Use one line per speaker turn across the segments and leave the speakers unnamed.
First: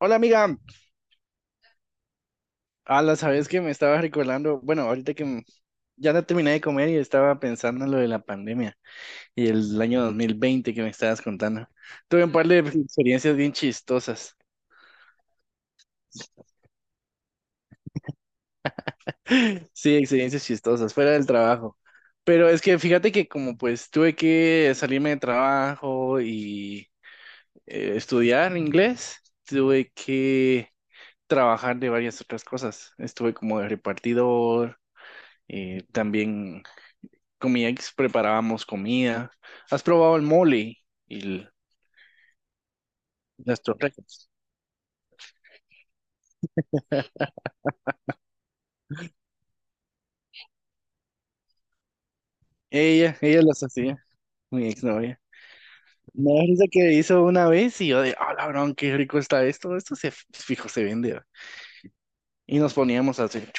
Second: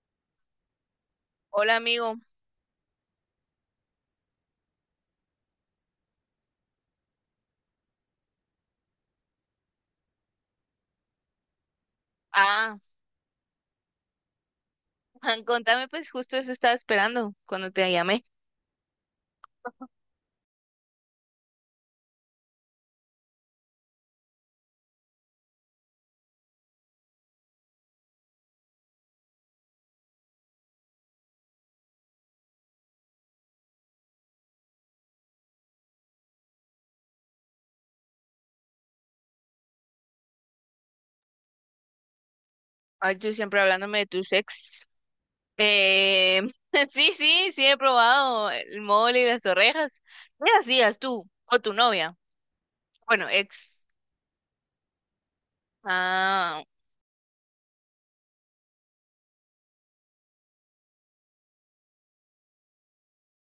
Hola amiga,
Hola amigo.
a la sabes que me estaba recordando, bueno, ahorita que ya no terminé de comer y estaba pensando en lo de la pandemia y el año 2020 que me estabas contando. Tuve un par de
Ah,
experiencias bien chistosas.
Juan, contame pues justo eso estaba esperando cuando te llamé.
Sí, experiencias chistosas, fuera del trabajo. Pero es que fíjate que como pues tuve que salirme de trabajo y estudiar inglés, tuve que trabajar de varias otras cosas. Estuve como de repartidor, también con mi ex preparábamos comida. ¿Has probado el mole y
Ay, tú siempre
las
hablándome de
torrecas?
tus ex. Eh, sí, sí, sí he probado el mole y las orejas. ¿Qué hacías tú o tu novia?
Ella,
Bueno,
ella las
ex.
hacía, mi exnovia. No, es
Ah,
que hizo una vez y yo de, ah, labrón, qué rico está esto, esto se fijo, se vende. ¿Va? Y nos poníamos a hacer.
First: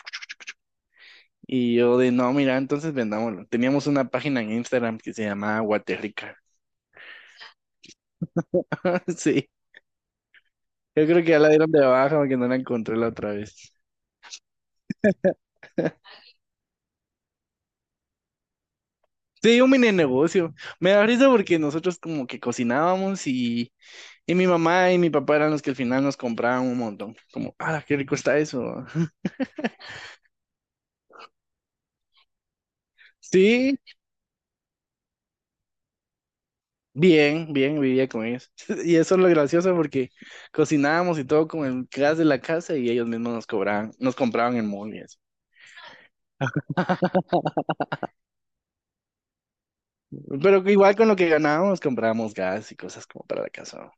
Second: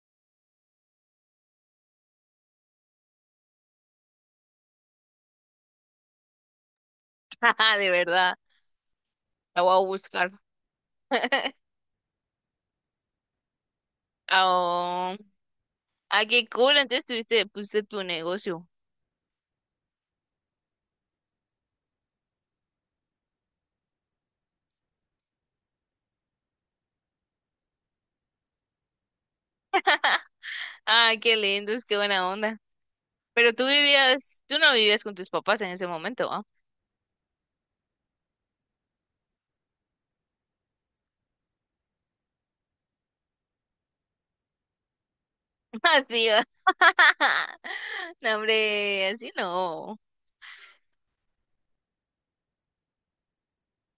Y yo de, no, mira, entonces vendámoslo. Teníamos una página en Instagram que se llamaba Guaterrica.
de verdad.
Sí,
La voy a buscar.
yo creo que ya la dieron de baja porque no la encontré la otra vez.
Ah, ah, qué cool. Entonces pusiste tu negocio.
Sí, un mini negocio. Me da risa porque nosotros como que cocinábamos y mi mamá y mi papá eran los que al final nos compraban un montón. Como, ah, qué rico está eso.
Ay, qué lindos, qué buena onda. Pero
Sí,
tú no vivías con tus papás en ese momento, ¿ah?
bien, bien, vivía con ellos. Y eso es lo gracioso porque cocinábamos y todo con el gas de la casa y ellos mismos nos cobraban, nos compraban el mall y eso.
Así va. No, hombre, así no.
Pero que igual con lo que ganábamos comprábamos gas y cosas como para la casa.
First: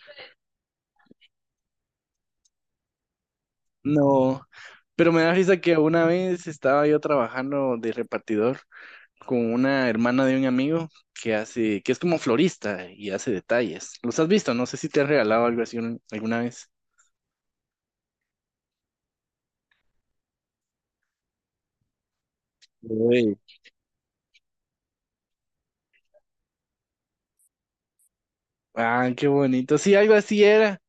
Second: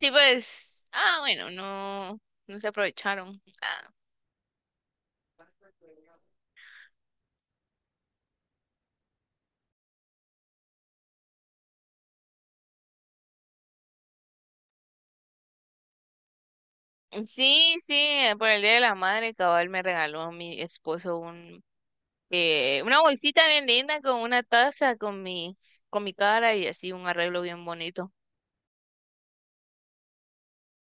Sí, pues, ah, bueno, no, no se aprovecharon. Ah.
No, pero me da risa que una vez estaba yo trabajando de repartidor con una hermana de un amigo que hace, que es como florista y hace detalles. ¿Los has visto? No sé si te han regalado algo así alguna vez.
Sí, sí, por el Día de la Madre, cabal me regaló mi esposo una
Uy,
bolsita bien linda con una taza con mi cara y así un arreglo bien bonito.
ah, qué bonito. Sí, algo así era.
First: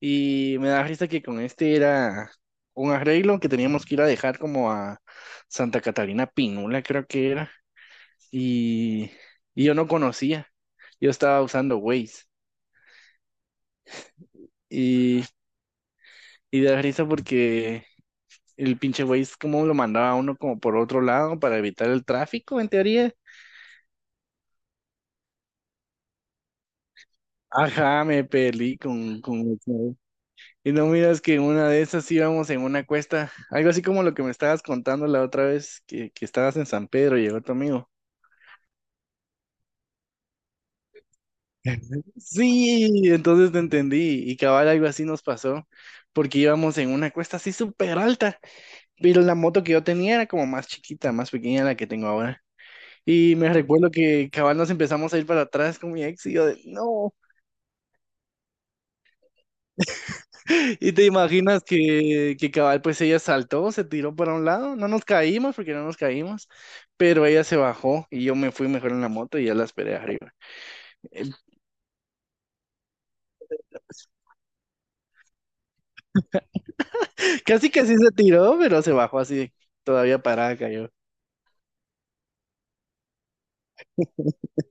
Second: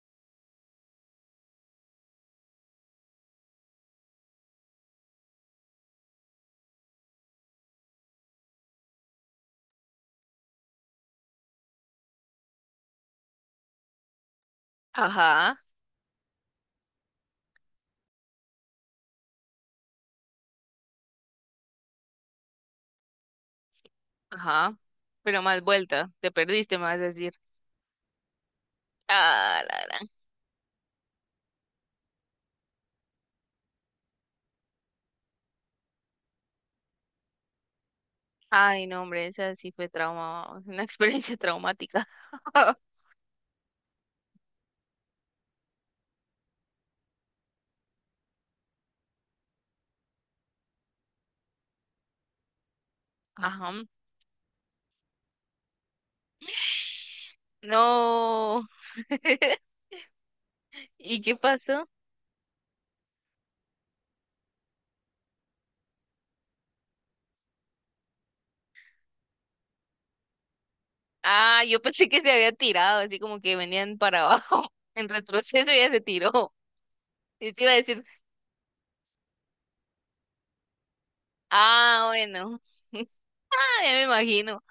Y me da risa que con este era un arreglo que teníamos que ir a dejar como a Santa Catarina Pinula, creo que era. Y, y yo no conocía. Yo estaba usando Waze. Y,
Ajá,
y da risa porque el pinche güey es como lo mandaba a uno como por otro lado para evitar el tráfico, en teoría.
ajá. Pero más vuelta, te perdiste, me vas a decir.
Ajá, me peleé con...
Ah, la gran.
Y no miras que en una de esas íbamos en una cuesta, algo así como lo que me estabas contando la otra vez, que estabas en San Pedro y llegó tu amigo.
Ay, no, hombre, esa sí fue trauma, una experiencia traumática.
Sí, entonces te entendí y cabal algo así nos pasó, porque íbamos en una cuesta así súper alta, pero la moto que yo tenía era como más chiquita, más pequeña la que tengo ahora. Y me
Ajá.
recuerdo que cabal nos empezamos a ir para atrás con mi ex y yo de, no,
No.
y te
¿Y qué
imaginas
pasó?
que cabal, pues ella saltó, se tiró para un lado, no nos caímos porque no nos caímos, pero ella se bajó y yo me fui mejor en la moto y ya la esperé arriba. Eh,
Ah, yo pensé que se había tirado, así como que venían para abajo. En retroceso ya se tiró. Y te
casi
iba a
que sí
decir,
se tiró, pero se bajó así, todavía parada cayó.
ah, bueno. Ah, ya me imagino.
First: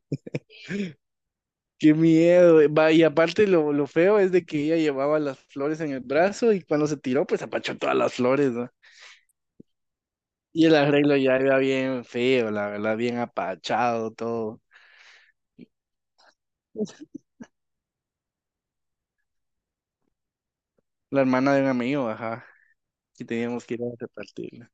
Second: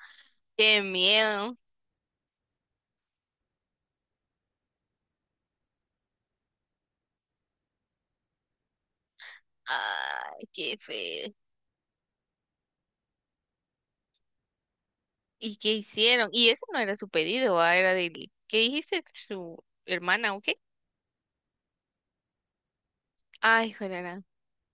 Qué miedo.
Qué miedo. Va, y aparte lo feo es de que ella llevaba las flores en el brazo y cuando se tiró, pues apachó todas las flores, ¿no?
Ay,
Y el
qué
arreglo
feo.
ya era bien feo, la verdad, bien apachado, todo.
¿Y qué hicieron? Y ese no era su pedido, ¿va? Era del... ¿Qué dijiste? ¿Su hermana o qué?
La hermana de un amigo, ajá, y teníamos
Ay,
que ir a
joder.
repartirla.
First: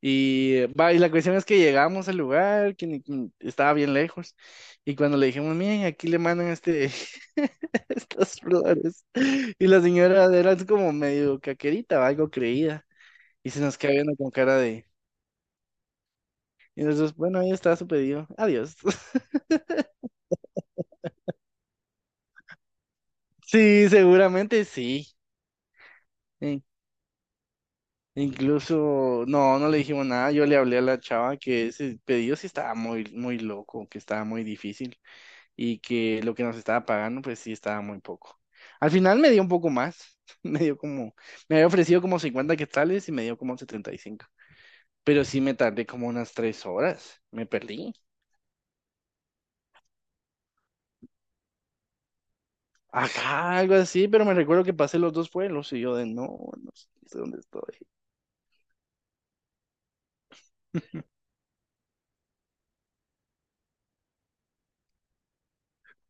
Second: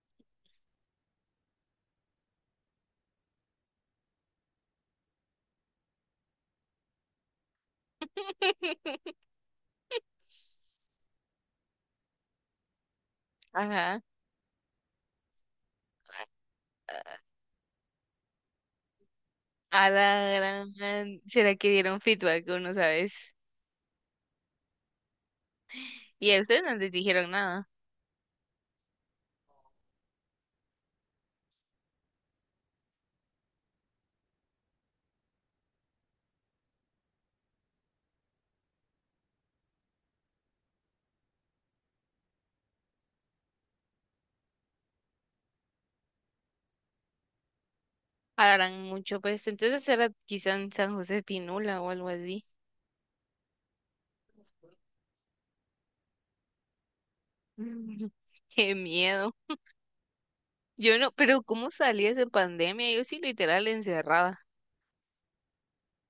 Y va, y la cuestión es que llegamos al lugar, que estaba bien lejos, y cuando le dijimos, miren, aquí le mandan este, estas flores, y la señora era así como medio caquerita, o algo creída, y se nos queda
Ajá.
viendo con cara de, y nosotros, bueno, ahí está su pedido, adiós.
A la gran... ¿Será que dieron feedback? Uno, ¿sabes?
Sí, seguramente sí.
Y a ustedes
In-
no les dijeron nada.
Incluso, no, no le dijimos nada, yo le hablé a la chava que ese pedido sí estaba muy, muy loco, que estaba muy difícil. Y que lo que nos estaba pagando, pues sí estaba muy poco. Al final me dio un poco más, me dio como, me había ofrecido como 50 quetzales y me dio como 75, pero sí me tardé como unas 3 horas, me perdí.
Hablarán mucho, pues entonces era quizá en San José Pinula o algo así.
Ajá, algo así, pero me recuerdo que pasé los dos pueblos y yo de no, no sé dónde estoy.
Mm. Qué miedo. Yo no, pero ¿cómo salías en pandemia? Yo sí literal encerrada.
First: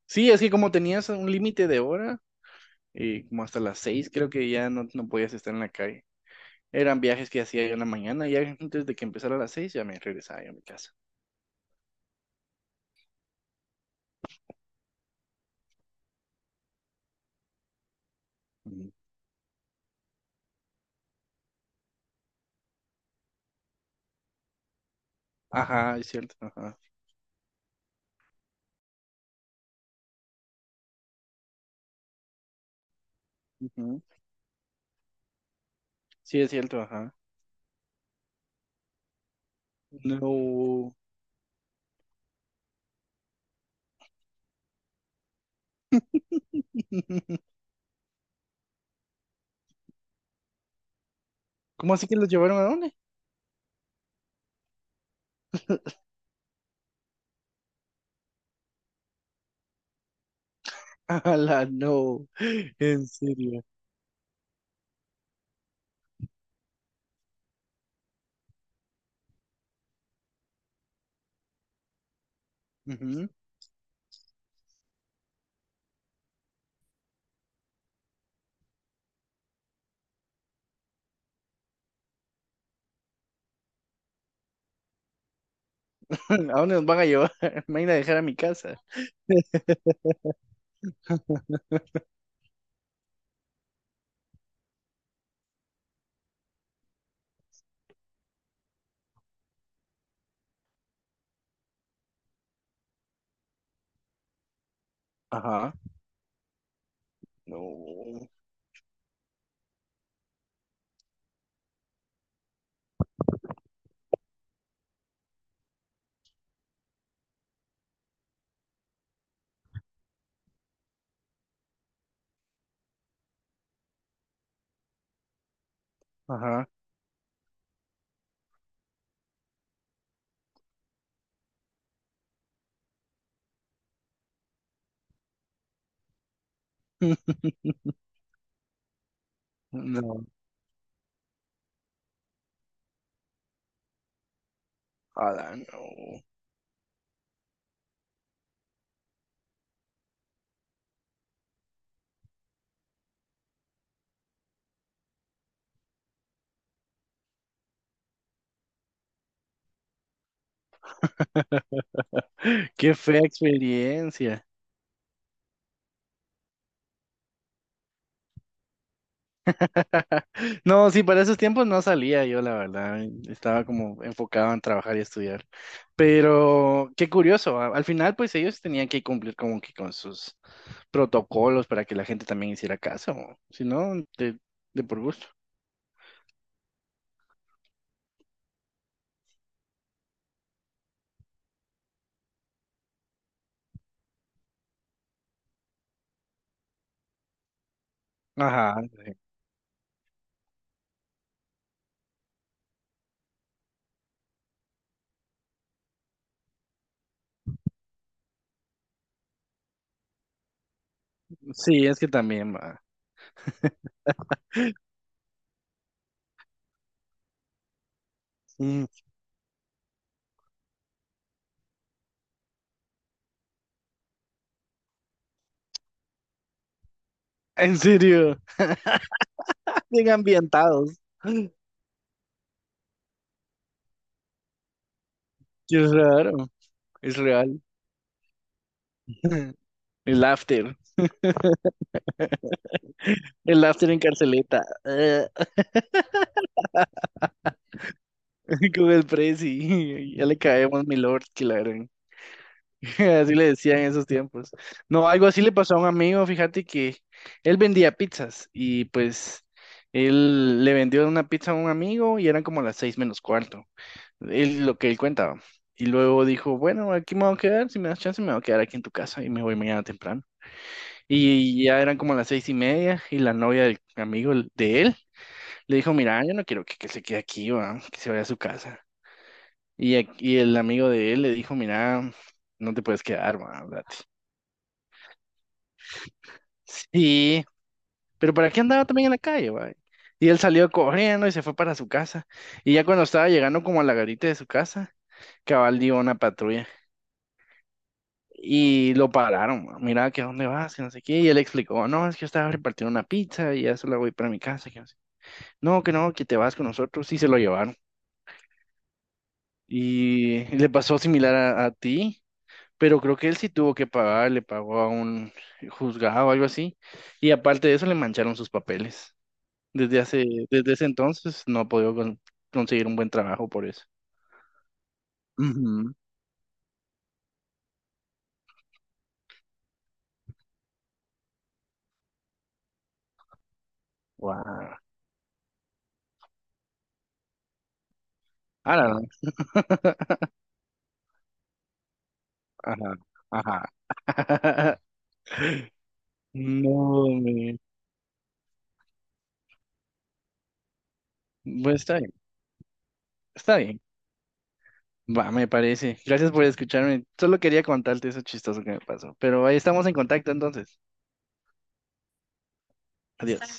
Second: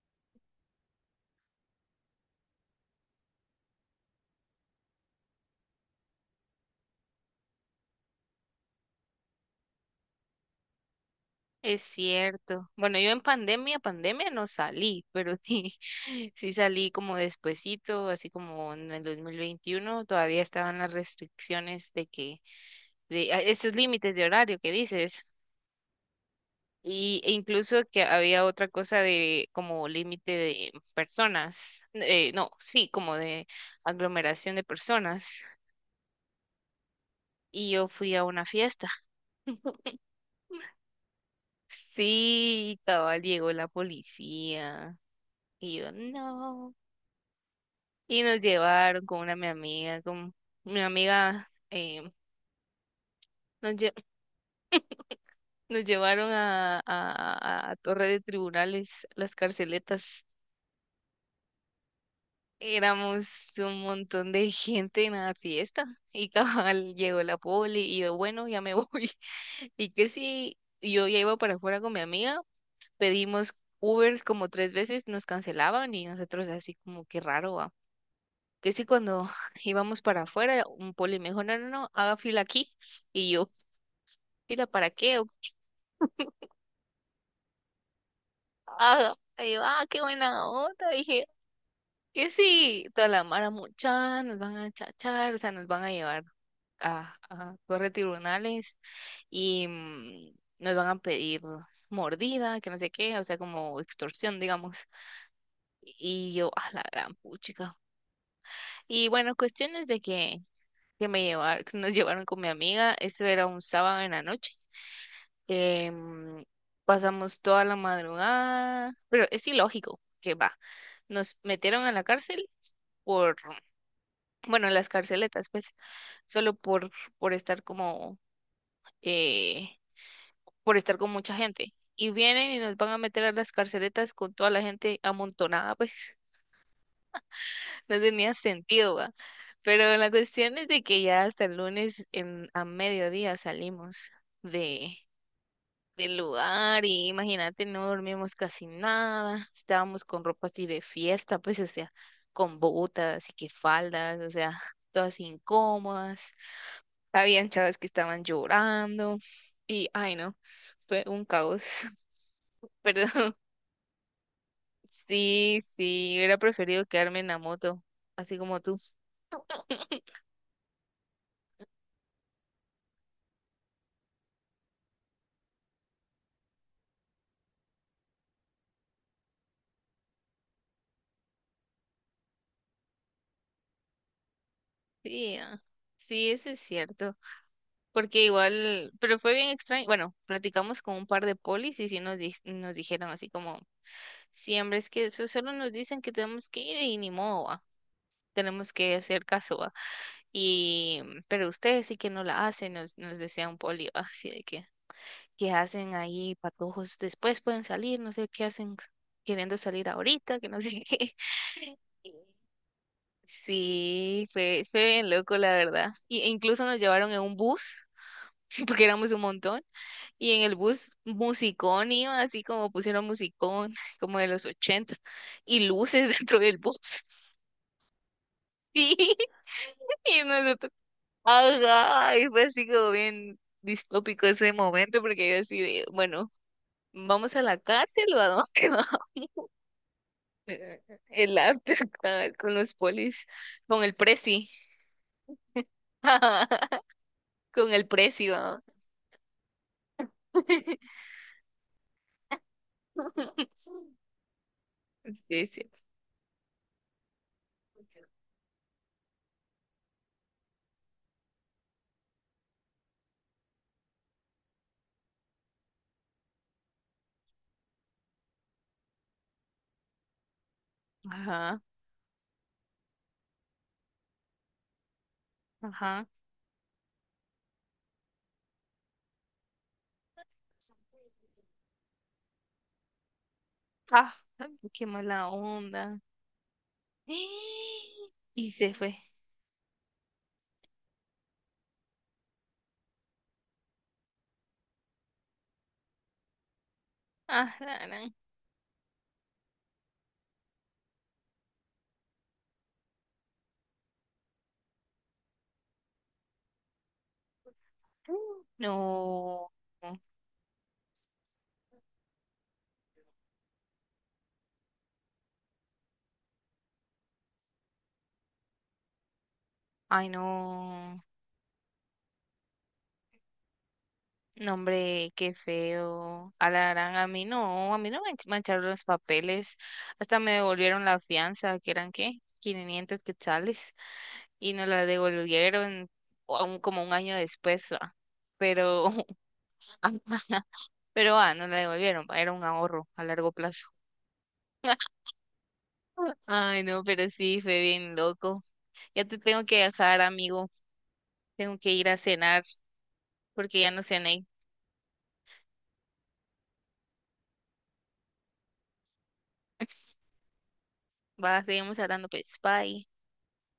Sí, es que como tenías un límite de hora, y como hasta las 6 creo que ya no podías estar en la calle. Eran viajes que hacía yo en la mañana, y antes de que empezara a las 6 ya me regresaba yo a mi casa.
Es cierto. Bueno, yo en pandemia, pandemia no salí, pero sí, sí salí como despuesito, así como en
Ujú.
el 2021 todavía estaban las restricciones de que, de a- esos límites de horario que dices.
Ajá, es cierto, ajá.
E incluso que había otra cosa de como límite de personas, no, sí, como de aglomeración de personas.
Sí, es cierto, ajá.
Y yo fui a una fiesta.
No.
Sí, cabal, llegó la policía. Y yo, no. Y nos llevaron con mi amiga,
¿Cómo así que los llevaron a dónde?
nos, lle- nos llevaron a Torre de Tribunales, las carceletas.
A la no. En
Éramos
serio.
un montón de gente en la fiesta y cabal llegó la poli y yo, bueno, ya me voy. Y que sí, yo ya iba para afuera con mi amiga,
Ujú.
pedimos Ubers como tres veces, nos cancelaban y nosotros así como que raro, va. Que sí, cuando íbamos para afuera, un poli me dijo, no, no, no, haga fila aquí. Y yo, ¿fila para qué?
¿A dónde nos van a llevar? Me van a dejar a mi casa.
"Haga". Y yo, ah, qué buena onda, dije, que sí, toda la mara mucha, nos van a chachar, o sea, nos van a llevar a corre tribunales y nos van a pedir mordida, que no sé qué, o sea, como extorsión, digamos.
Ajá.
Y yo, a la gran puchica.
No.
Y bueno, cuestiones de que, que nos llevaron con mi amiga, eso era un sábado en la noche. Em, pasamos toda la madrugada, pero es ilógico que va. Nos metieron a la cárcel por bueno, las carceletas, pues, solo
Ajá.
por estar como, eh, por estar con mucha gente. Y vienen y nos van a meter a las carceletas con toda la gente amontonada, pues, no tenía sentido, ¿va? Pero la
No.
cuestión es de que ya hasta el lunes a mediodía salimos de,
A la no.
del lugar y imagínate, no dormimos casi nada, estábamos con ropa así de fiesta, pues, o sea, con botas y que faldas, o sea, todas incómodas. Habían chavas que estaban llorando y, ay no, fue un caos.
Qué fea
Perdón.
experiencia.
Sí, sí, hubiera preferido quedarme en la moto, así como tú.
No, sí, para esos tiempos no salía yo, la verdad. Estaba como enfocado en trabajar y estudiar. Pero qué curioso. Al final, pues ellos tenían que cumplir como que con sus protocolos para que la gente también hiciera caso. Si no, de, por gusto.
Sí, ah, sí, eso es cierto. Porque igual, pero fue bien extraño. Bueno, platicamos con un par de polis y sí nos, nos dijeron así como, siempre es que eso solo nos dicen que tenemos que ir y ni modo, ah, tenemos
Ajá.
que hacer caso, ah". Y, pero ustedes sí que no la hacen, nos decía un poli, va, así de que. Que hacen ahí patojos después pueden salir, no sé qué hacen queriendo salir ahorita, que no sé qué.
Sí, es que
Y
también va.
Sí, fue bien loco, la verdad. E incluso nos llevaron en un bus, porque
Mm,
éramos un montón, y en el bus musicón iba, así como pusieron musicón, como de los 80 y luces dentro del bus.
en serio.
Sí,
Bien
y nosotros,
ambientados.
ajá, y fue así como bien distópico ese momento, porque yo así
Qué
de, bueno,
raro. Es
¿vamos a la
real.
cárcel o a dónde? ¿No?
El after.
eh, El arte con los polis,
El
con
after
el
en
preci,
carceleta.
con el precio.
Con el presi. Ya le caemos, mi lord. Que la gran. Así le decían en esos tiempos. No, algo así
Sí,
le
sí.
pasó a un amigo, fíjate que él vendía pizzas y pues él le vendió una pizza a un amigo y eran como las 6 menos cuarto, él, lo que él cuentaba. Y luego dijo, bueno, aquí me voy a quedar, si me das chance me voy a quedar aquí en tu casa y me voy mañana temprano.
Ajá,
Y ya eran como las 6 y media y la novia del amigo de él le dijo,
ajá.
mira, yo no quiero que se quede aquí, va, que se vaya a su casa. Y, y el amigo de él le dijo, mira, no te puedes quedar, va,
Ah, qué mala onda.
sí, pero ¿para
Y
qué
se
andaba
fue.
también en la calle, va? Y él salió corriendo y se fue para su casa. Y ya cuando estaba llegando como a la garita de su casa, cabal dio una patrulla.
Ah, la gran.
Y lo pararon, ma, mira, que a dónde vas, que no sé qué. Y él explicó, no, es que yo estaba repartiendo una pizza y ya solo voy para mi casa. Que no sé. No, que no, que te vas con nosotros. Y se lo llevaron.
No.
Y le pasó similar a ti, pero creo que él sí tuvo que pagar, le pagó a un juzgado o algo así. Y aparte de eso, le mancharon sus papeles. Desde
Ay,
hace, desde ese
no.
entonces no he podido conseguir un buen trabajo por eso.
No, hombre, qué
Ujú.
feo. A la gran, a mí no me mancharon los papeles. Hasta me devolvieron la fianza, que eran qué, 500 quetzales, y nos
Guau.
la devolvieron o aún como un año después, ah,
Ahora
pero,
no.
ah, pero ah, nos la devolvieron, va, era un ahorro
Ajá,
a largo
ajá.
plazo. Ay, no,
No,
pero sí,
me...
fue bien loco. Ya te tengo que dejar, amigo. Tengo que
Pues
ir
está
a
bien,
cenar
está
porque ya
bien.
no cené.
Va, me parece. Gracias por escucharme. Solo quería contarte eso chistoso que me pasó. Pero ahí estamos en contacto entonces.
Va, seguimos hablando, pues, bye.
Adiós.